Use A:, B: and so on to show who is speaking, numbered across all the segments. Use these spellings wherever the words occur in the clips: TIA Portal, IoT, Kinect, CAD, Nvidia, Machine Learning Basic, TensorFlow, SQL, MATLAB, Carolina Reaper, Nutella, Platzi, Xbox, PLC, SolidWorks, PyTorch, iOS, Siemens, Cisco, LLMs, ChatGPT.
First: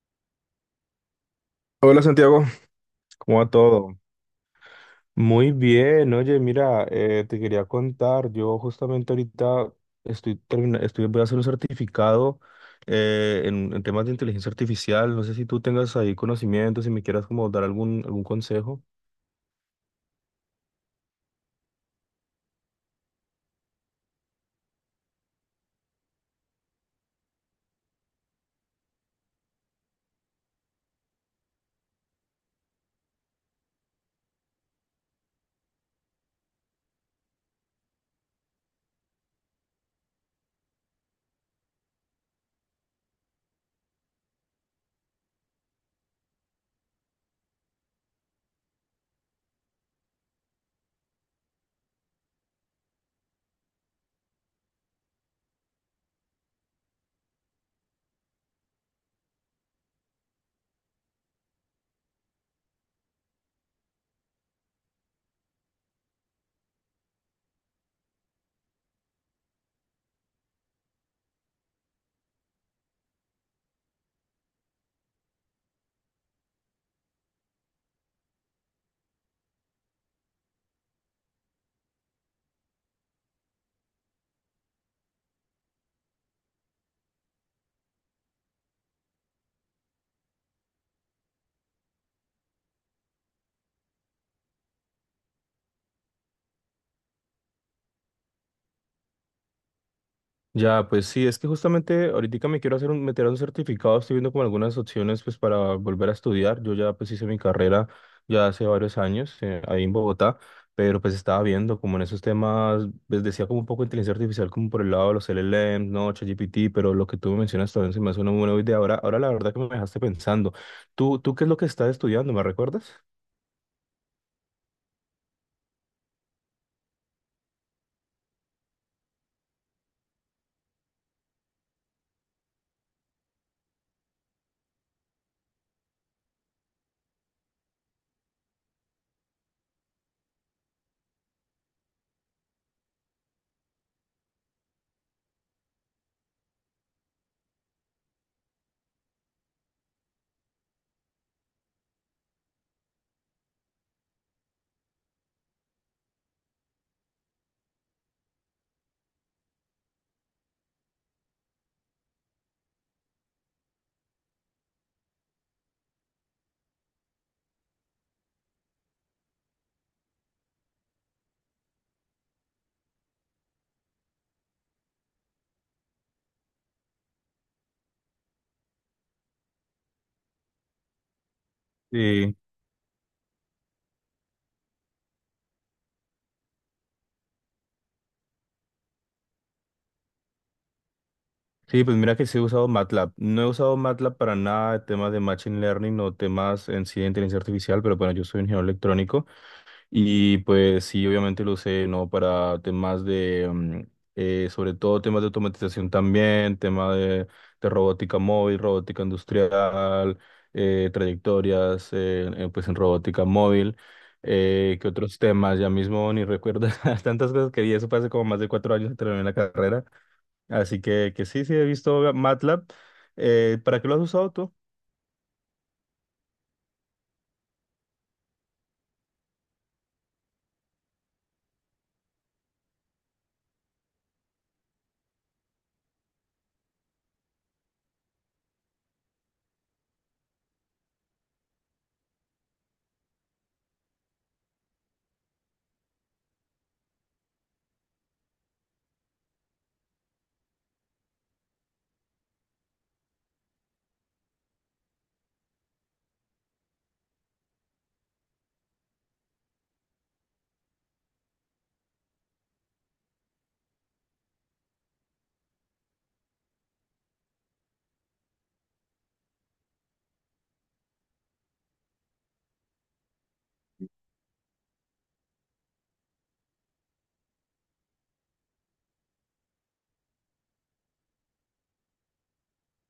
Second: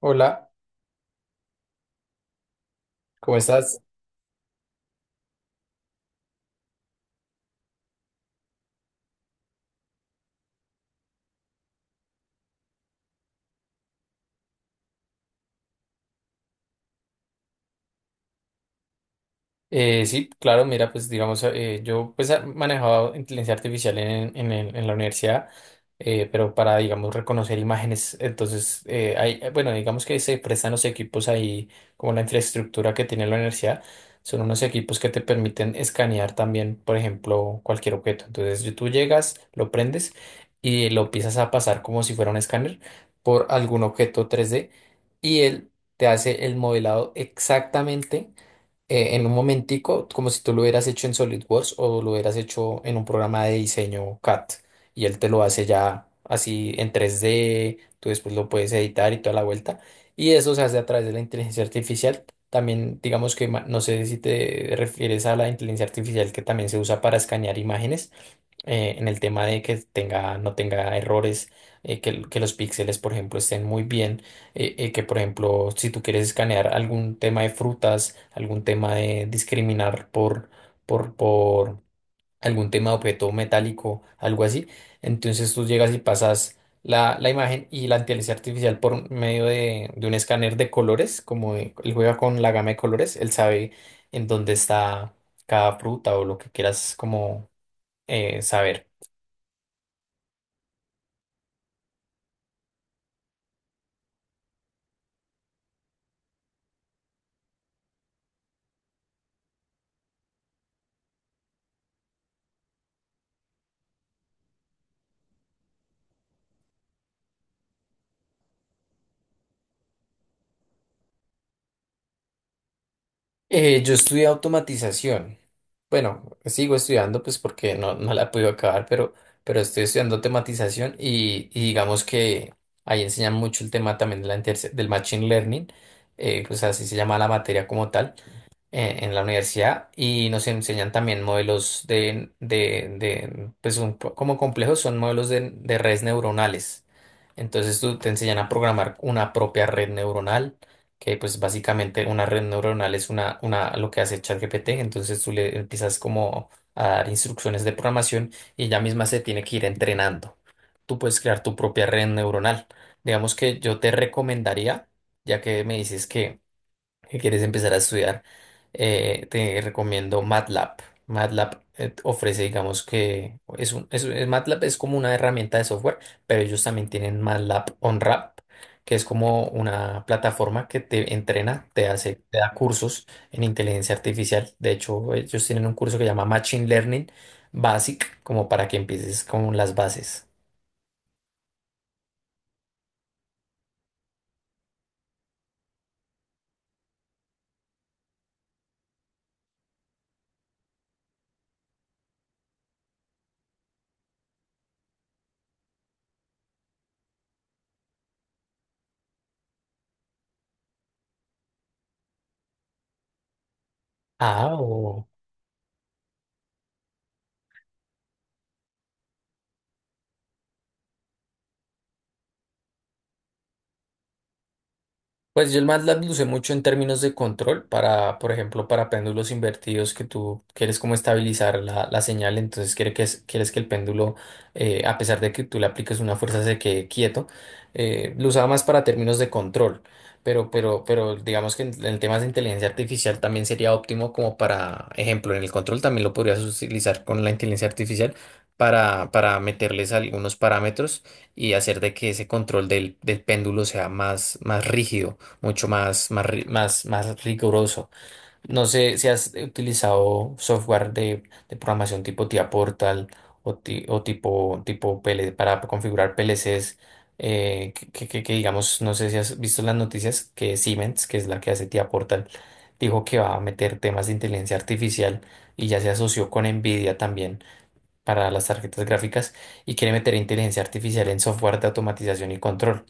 A: Hola,
B: Hola Santiago,
A: ¿cómo
B: ¿cómo va
A: estás?
B: todo? Muy bien, oye, mira, te quería contar, yo justamente ahorita voy a hacer un certificado en, temas de inteligencia artificial, no sé si tú tengas ahí conocimientos, si me quieras como dar algún consejo.
A: Sí, claro, mira, pues digamos, yo pues manejaba inteligencia artificial en la universidad, pero para, digamos, reconocer imágenes, entonces, hay, bueno, digamos que se prestan los equipos ahí, como la infraestructura que tiene la universidad, son unos equipos que te permiten escanear también, por ejemplo, cualquier objeto. Entonces, tú llegas, lo prendes y lo empiezas a pasar como si fuera un escáner por algún objeto 3D y él te hace el modelado exactamente en un momentico, como si tú lo hubieras hecho en SolidWorks o lo hubieras hecho en un programa de diseño CAD. Y él te lo hace ya así en 3D, tú después lo puedes editar y toda la vuelta. Y eso se hace a través de la inteligencia artificial. También, digamos que, no sé si te refieres a la inteligencia artificial que también se usa para escanear imágenes en el tema de que tenga, no tenga errores, que, que los píxeles, por ejemplo, estén muy bien, que, por ejemplo, si tú quieres escanear algún tema de frutas, algún tema de discriminar por algún tema de objeto metálico, algo así, entonces tú llegas y pasas la imagen y la inteligencia artificial por medio de un escáner de colores, como él juega con la gama de colores, él sabe en dónde está cada fruta o lo que quieras como saber.
B: Ya, pues sí, es que justamente ahorita me quiero hacer meter a un certificado, estoy viendo como algunas opciones pues para volver a estudiar. Yo ya pues hice mi carrera ya hace varios años ahí en Bogotá, pero pues estaba viendo como en esos temas, pues decía como un poco de inteligencia artificial como por el lado de los LLMs, no, ChatGPT, pero lo que tú me mencionas también se me hace una buena idea. Ahora la verdad que me dejaste pensando. ¿Tú qué es lo que estás estudiando? ¿Me recuerdas?
A: Yo estudié automatización. Bueno, sigo estudiando pues porque no la pude acabar, pero estoy estudiando automatización y digamos que ahí enseñan mucho el tema también de del machine learning, pues así se llama la materia como tal en la universidad y nos enseñan también modelos de pues como complejos son modelos de redes neuronales. Entonces tú te enseñan a programar una propia red neuronal, que pues básicamente una red neuronal es una, lo que hace ChatGPT, entonces tú le empiezas como a dar instrucciones de programación y ella misma se tiene que ir entrenando. Tú puedes crear tu propia red neuronal. Digamos que yo te recomendaría, ya que me dices que quieres empezar a estudiar, te recomiendo MATLAB. MATLAB ofrece, digamos que es un, MATLAB es como una herramienta de software, pero ellos también tienen MATLAB OnRap, que es como una plataforma que te entrena, te hace,
B: Sí.
A: te da cursos en inteligencia artificial. De hecho, ellos tienen un curso que se llama Machine Learning Basic, como para que empieces con las bases.
B: Sí, pues mira que sí he usado MATLAB. No he usado MATLAB para nada de temas de Machine Learning o temas en sí de inteligencia artificial, pero bueno, yo soy ingeniero electrónico. Y pues sí, obviamente lo usé, ¿no? Para temas de, sobre todo temas de automatización también, tema de robótica móvil, robótica industrial, trayectorias, pues en robótica móvil.
A: Ah,
B: ¿Qué otros temas? Ya mismo ni recuerdo tantas cosas que di, eso fue hace como más de 4 años que terminé la carrera. Así que sí, sí, he visto MATLAB. ¿Para qué lo has usado tú?
A: pues yo el MATLAB lo usé mucho en términos de control para, por ejemplo, para péndulos invertidos que tú quieres como estabilizar la señal, entonces quiere que, quieres que el péndulo, a pesar de que tú le apliques una fuerza, se quede quieto. Lo usaba más para términos de control, pero digamos que en temas de inteligencia artificial también sería óptimo como para, ejemplo, en el control también lo podrías utilizar con la inteligencia artificial para meterles algunos parámetros y hacer de que ese control del péndulo sea más, más rígido mucho más, más, más, más riguroso. No sé si has utilizado software de programación tipo TIA Portal o tipo, tipo PL para configurar PLCs, que, que digamos, no sé si has visto las noticias que Siemens, que es la que hace TIA Portal, dijo que va a meter temas de inteligencia artificial y ya se asoció con Nvidia también para las tarjetas gráficas y quiere meter inteligencia artificial en software de automatización y control.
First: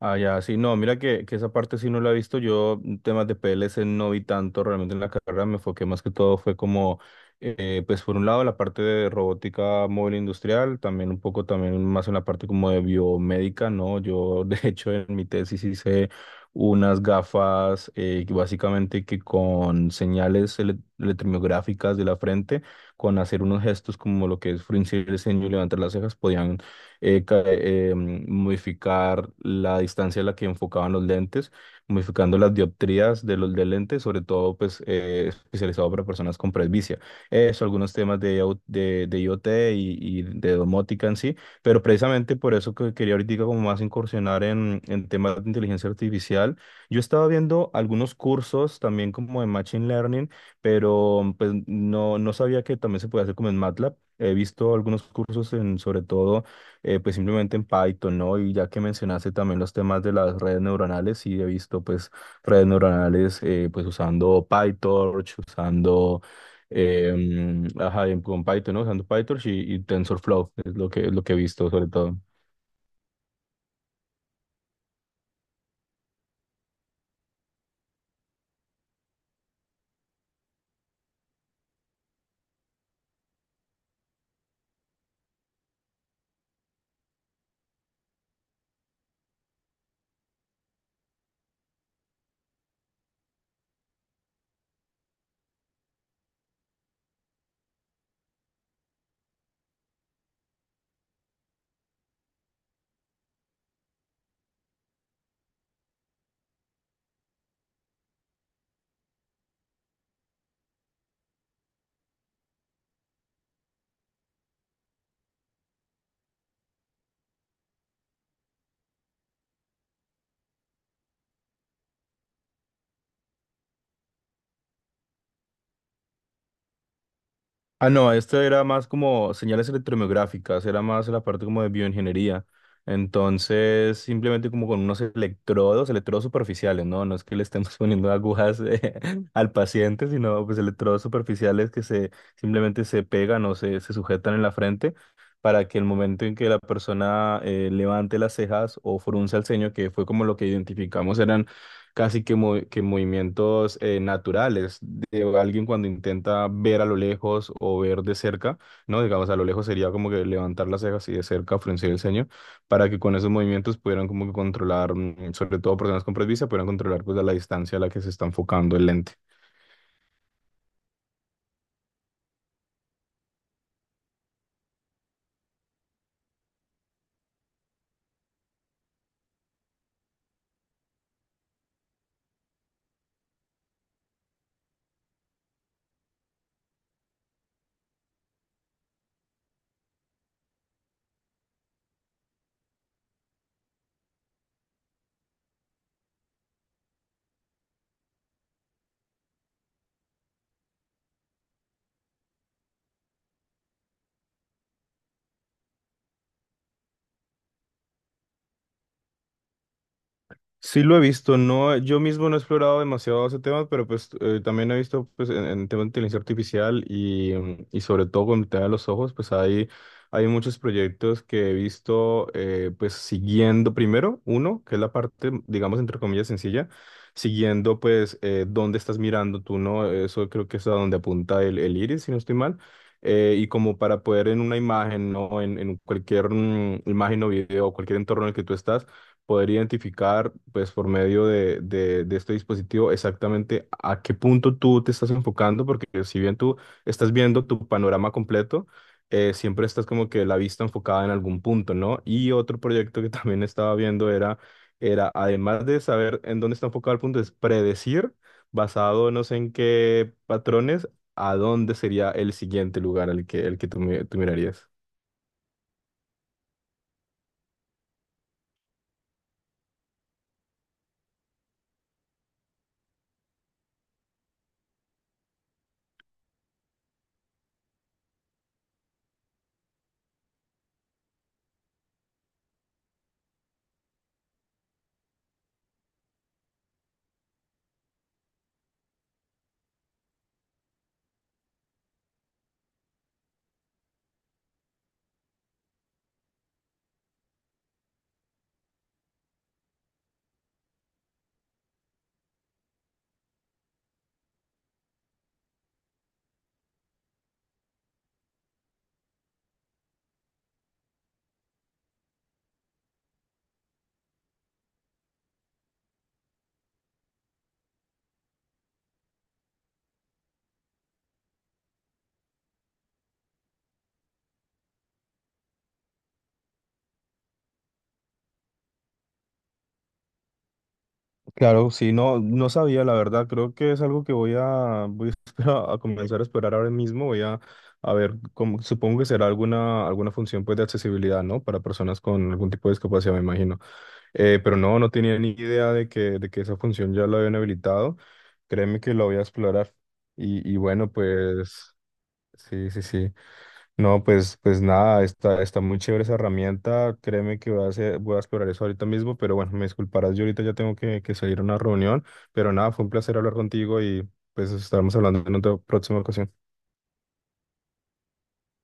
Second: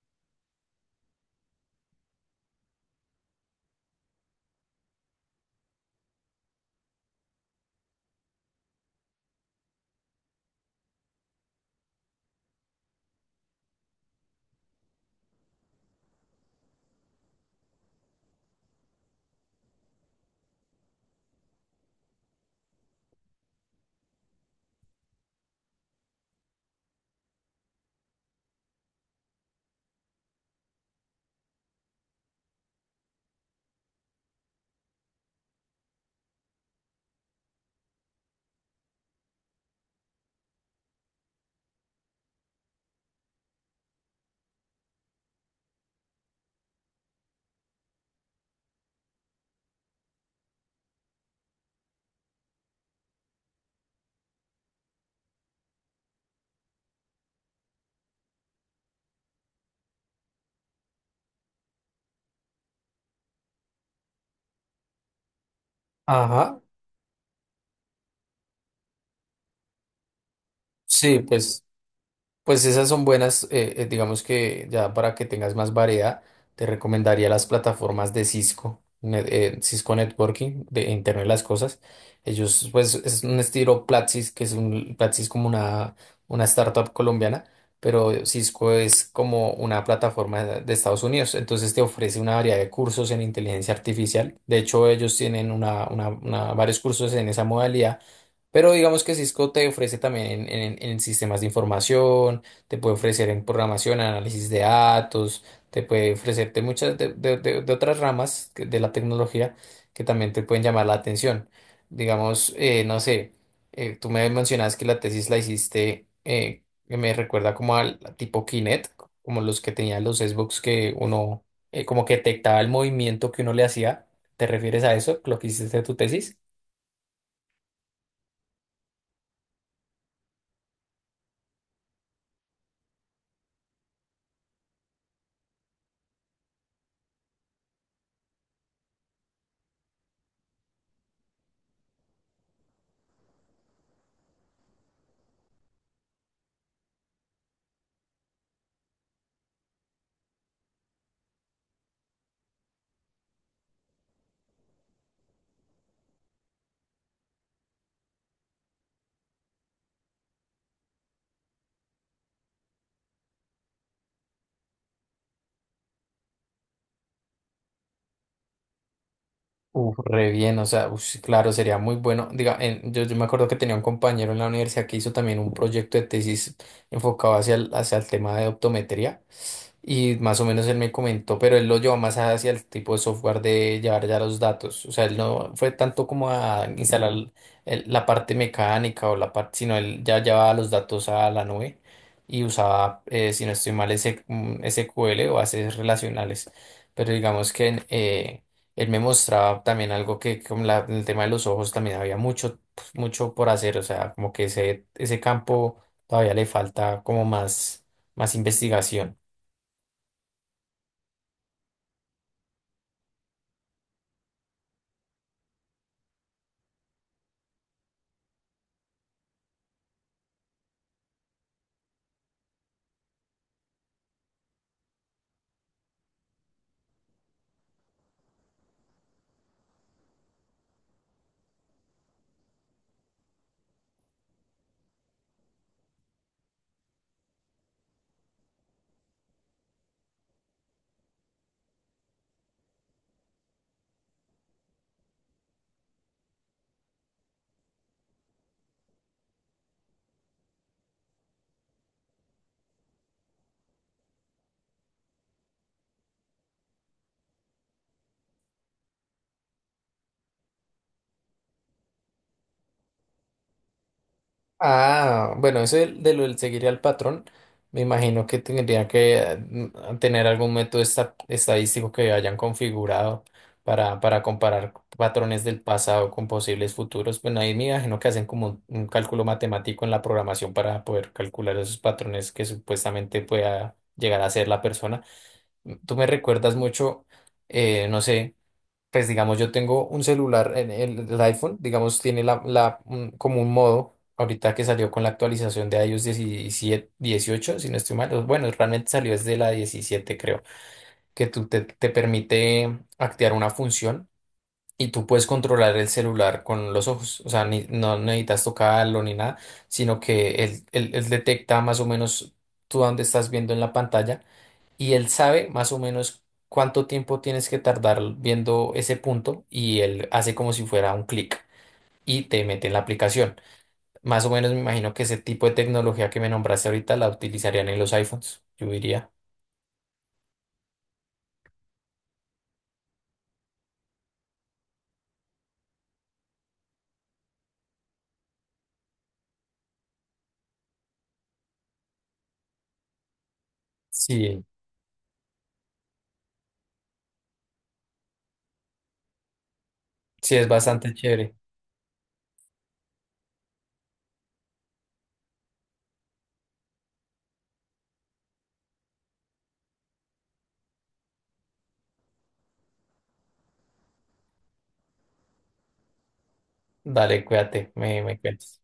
B: Ah, ya, sí, no, mira que esa parte sí no la he visto. Yo temas de PLC no vi tanto realmente en la carrera, me enfoqué más que todo fue como, pues por un lado la parte de robótica móvil industrial, también un poco también más en la parte como de biomédica, ¿no? Yo de hecho en mi tesis hice unas gafas que básicamente que con señales electromiográficas de la frente, con hacer unos gestos como lo que es fruncir el ceño y levantar las cejas, podían modificar la distancia a la que enfocaban los lentes, modificando las dioptrías de los de lentes, sobre todo pues especializado para personas con presbicia. Eso, algunos temas de IoT y de domótica en sí, pero precisamente por eso que quería ahorita como más incursionar en temas de inteligencia artificial. Yo estaba viendo algunos cursos también como de Machine Learning, pero pues no sabía que también se puede hacer como en MATLAB. He visto algunos cursos sobre todo pues simplemente en Python, ¿no? Y ya que mencionaste también los temas de las redes neuronales, sí he visto pues redes neuronales pues usando PyTorch, usando,
A: Ajá,
B: ajá, con Python, ¿no? Usando PyTorch y TensorFlow, es lo que, es
A: sí,
B: lo que he
A: pues
B: visto sobre todo.
A: pues esas son buenas, digamos que ya para que tengas más variedad, te recomendaría las plataformas de Cisco, Cisco Networking, de Internet de las Cosas. Ellos, pues, es un estilo Platzi, que es un, Platzi es como una startup colombiana, pero Cisco es como una plataforma de Estados Unidos. Entonces te ofrece una variedad de cursos en inteligencia artificial. De hecho, ellos tienen una, varios cursos en esa modalidad, pero digamos que Cisco te ofrece también en, en sistemas de información, te puede ofrecer en programación, análisis de datos, te puede ofrecerte muchas de otras ramas de la tecnología que también te pueden llamar la atención. Digamos, no sé, tú me mencionas que la tesis la hiciste, que me recuerda como al tipo Kinect, como los que tenían los Xbox que uno como que detectaba el movimiento que uno le hacía. ¿Te refieres a eso, lo que hiciste de tu tesis?
B: Ah, no, esto era más como señales electromiográficas, era más la parte como de bioingeniería. Entonces, simplemente como con unos electrodos, electrodos superficiales, ¿no? No es que le estemos poniendo agujas al paciente, sino pues electrodos superficiales que se simplemente se pegan o se sujetan en la frente para que el momento en que la persona levante las cejas o frunza el ceño, que fue como lo que identificamos, eran casi que movimientos naturales de alguien cuando intenta ver a lo lejos o ver de cerca, ¿no? Digamos, a lo lejos sería como que levantar las cejas y de cerca fruncir el ceño, para que con esos movimientos pudieran como que controlar, sobre todo personas con presbicia, pudieran controlar pues a la distancia a la que se está enfocando el lente.
A: Uf, re bien, o sea, ush, claro, sería muy bueno. Diga, yo, yo me acuerdo que tenía un compañero en la universidad que hizo también un proyecto de tesis enfocado hacia el tema de optometría. Y más o menos él me comentó, pero él lo llevó más hacia el tipo de software de llevar ya los datos. O sea, él no fue tanto como a instalar la parte mecánica o la parte, sino él ya llevaba los datos a la nube y usaba, si no estoy mal, ese, mm, SQL o bases relacionales. Pero digamos que él me mostraba también algo que con el tema de los ojos también había mucho, pues, mucho por hacer. O sea, como que ese campo todavía le falta como más, más investigación.
B: Sí lo he visto, no, yo mismo no he explorado demasiado ese tema, pero pues también he visto pues en tema de inteligencia artificial y sobre todo con el tema de los ojos, pues hay muchos proyectos que he visto pues siguiendo primero, uno, que es la parte, digamos, entre comillas, sencilla, siguiendo pues dónde estás mirando tú, ¿no? Eso creo que es a donde apunta el iris, si no estoy mal. Y como para poder en una imagen, ¿no? En cualquier imagen o video o cualquier entorno en el que tú estás poder identificar, pues por medio de este dispositivo, exactamente a qué punto tú te estás enfocando, porque si bien tú estás viendo tu panorama completo, siempre estás como que la vista enfocada en algún punto, ¿no? Y otro proyecto que también estaba viendo era además de saber en dónde está enfocado el punto, es predecir, basado no sé en qué patrones, a dónde sería el siguiente lugar el que tú mirarías.
A: Ah, bueno, eso de lo del seguir al patrón, me imagino que tendría que tener algún método estadístico que hayan configurado para comparar patrones del pasado con posibles futuros. Bueno, ahí me imagino que hacen como un cálculo matemático en la programación para poder calcular esos patrones que supuestamente pueda llegar a ser la persona. Mm, tú me recuerdas mucho, no sé. Pues digamos, yo tengo un celular, el iPhone, digamos, tiene como un modo, ahorita que salió con la actualización de iOS 17 18 si no estoy mal, o bueno, realmente salió desde la 17 creo, que te permite activar una función y tú puedes controlar el celular con los ojos, o sea, no necesitas tocarlo ni nada, sino que él detecta más o menos tú dónde estás viendo en la pantalla y él sabe más o menos cuánto tiempo tienes que tardar viendo ese punto y él hace como si fuera un clic y te mete en la aplicación. Más o menos me imagino que ese tipo de tecnología que me nombraste ahorita la utilizarían en los iPhones, yo diría.
B: Claro, sí, no, sabía, la verdad. Creo que es algo que voy a comenzar a explorar ahora mismo. Voy a ver, supongo que será alguna, función pues, de accesibilidad, ¿no? Para personas con algún tipo de discapacidad, me imagino. Eh,
A: Sí,
B: pero no tenía ni idea de que esa función ya la habían habilitado. Créeme que lo voy a explorar.
A: sí, es
B: Y bueno,
A: bastante chévere.
B: pues sí, sí, sí. No, pues nada, está muy chévere esa herramienta. Créeme que voy a explorar eso ahorita mismo, pero bueno, me disculparás, yo ahorita ya tengo que salir a una reunión, pero nada, fue un placer hablar contigo y pues estaremos hablando en otra próxima ocasión.
A: Dale, cuídate, me cuentas.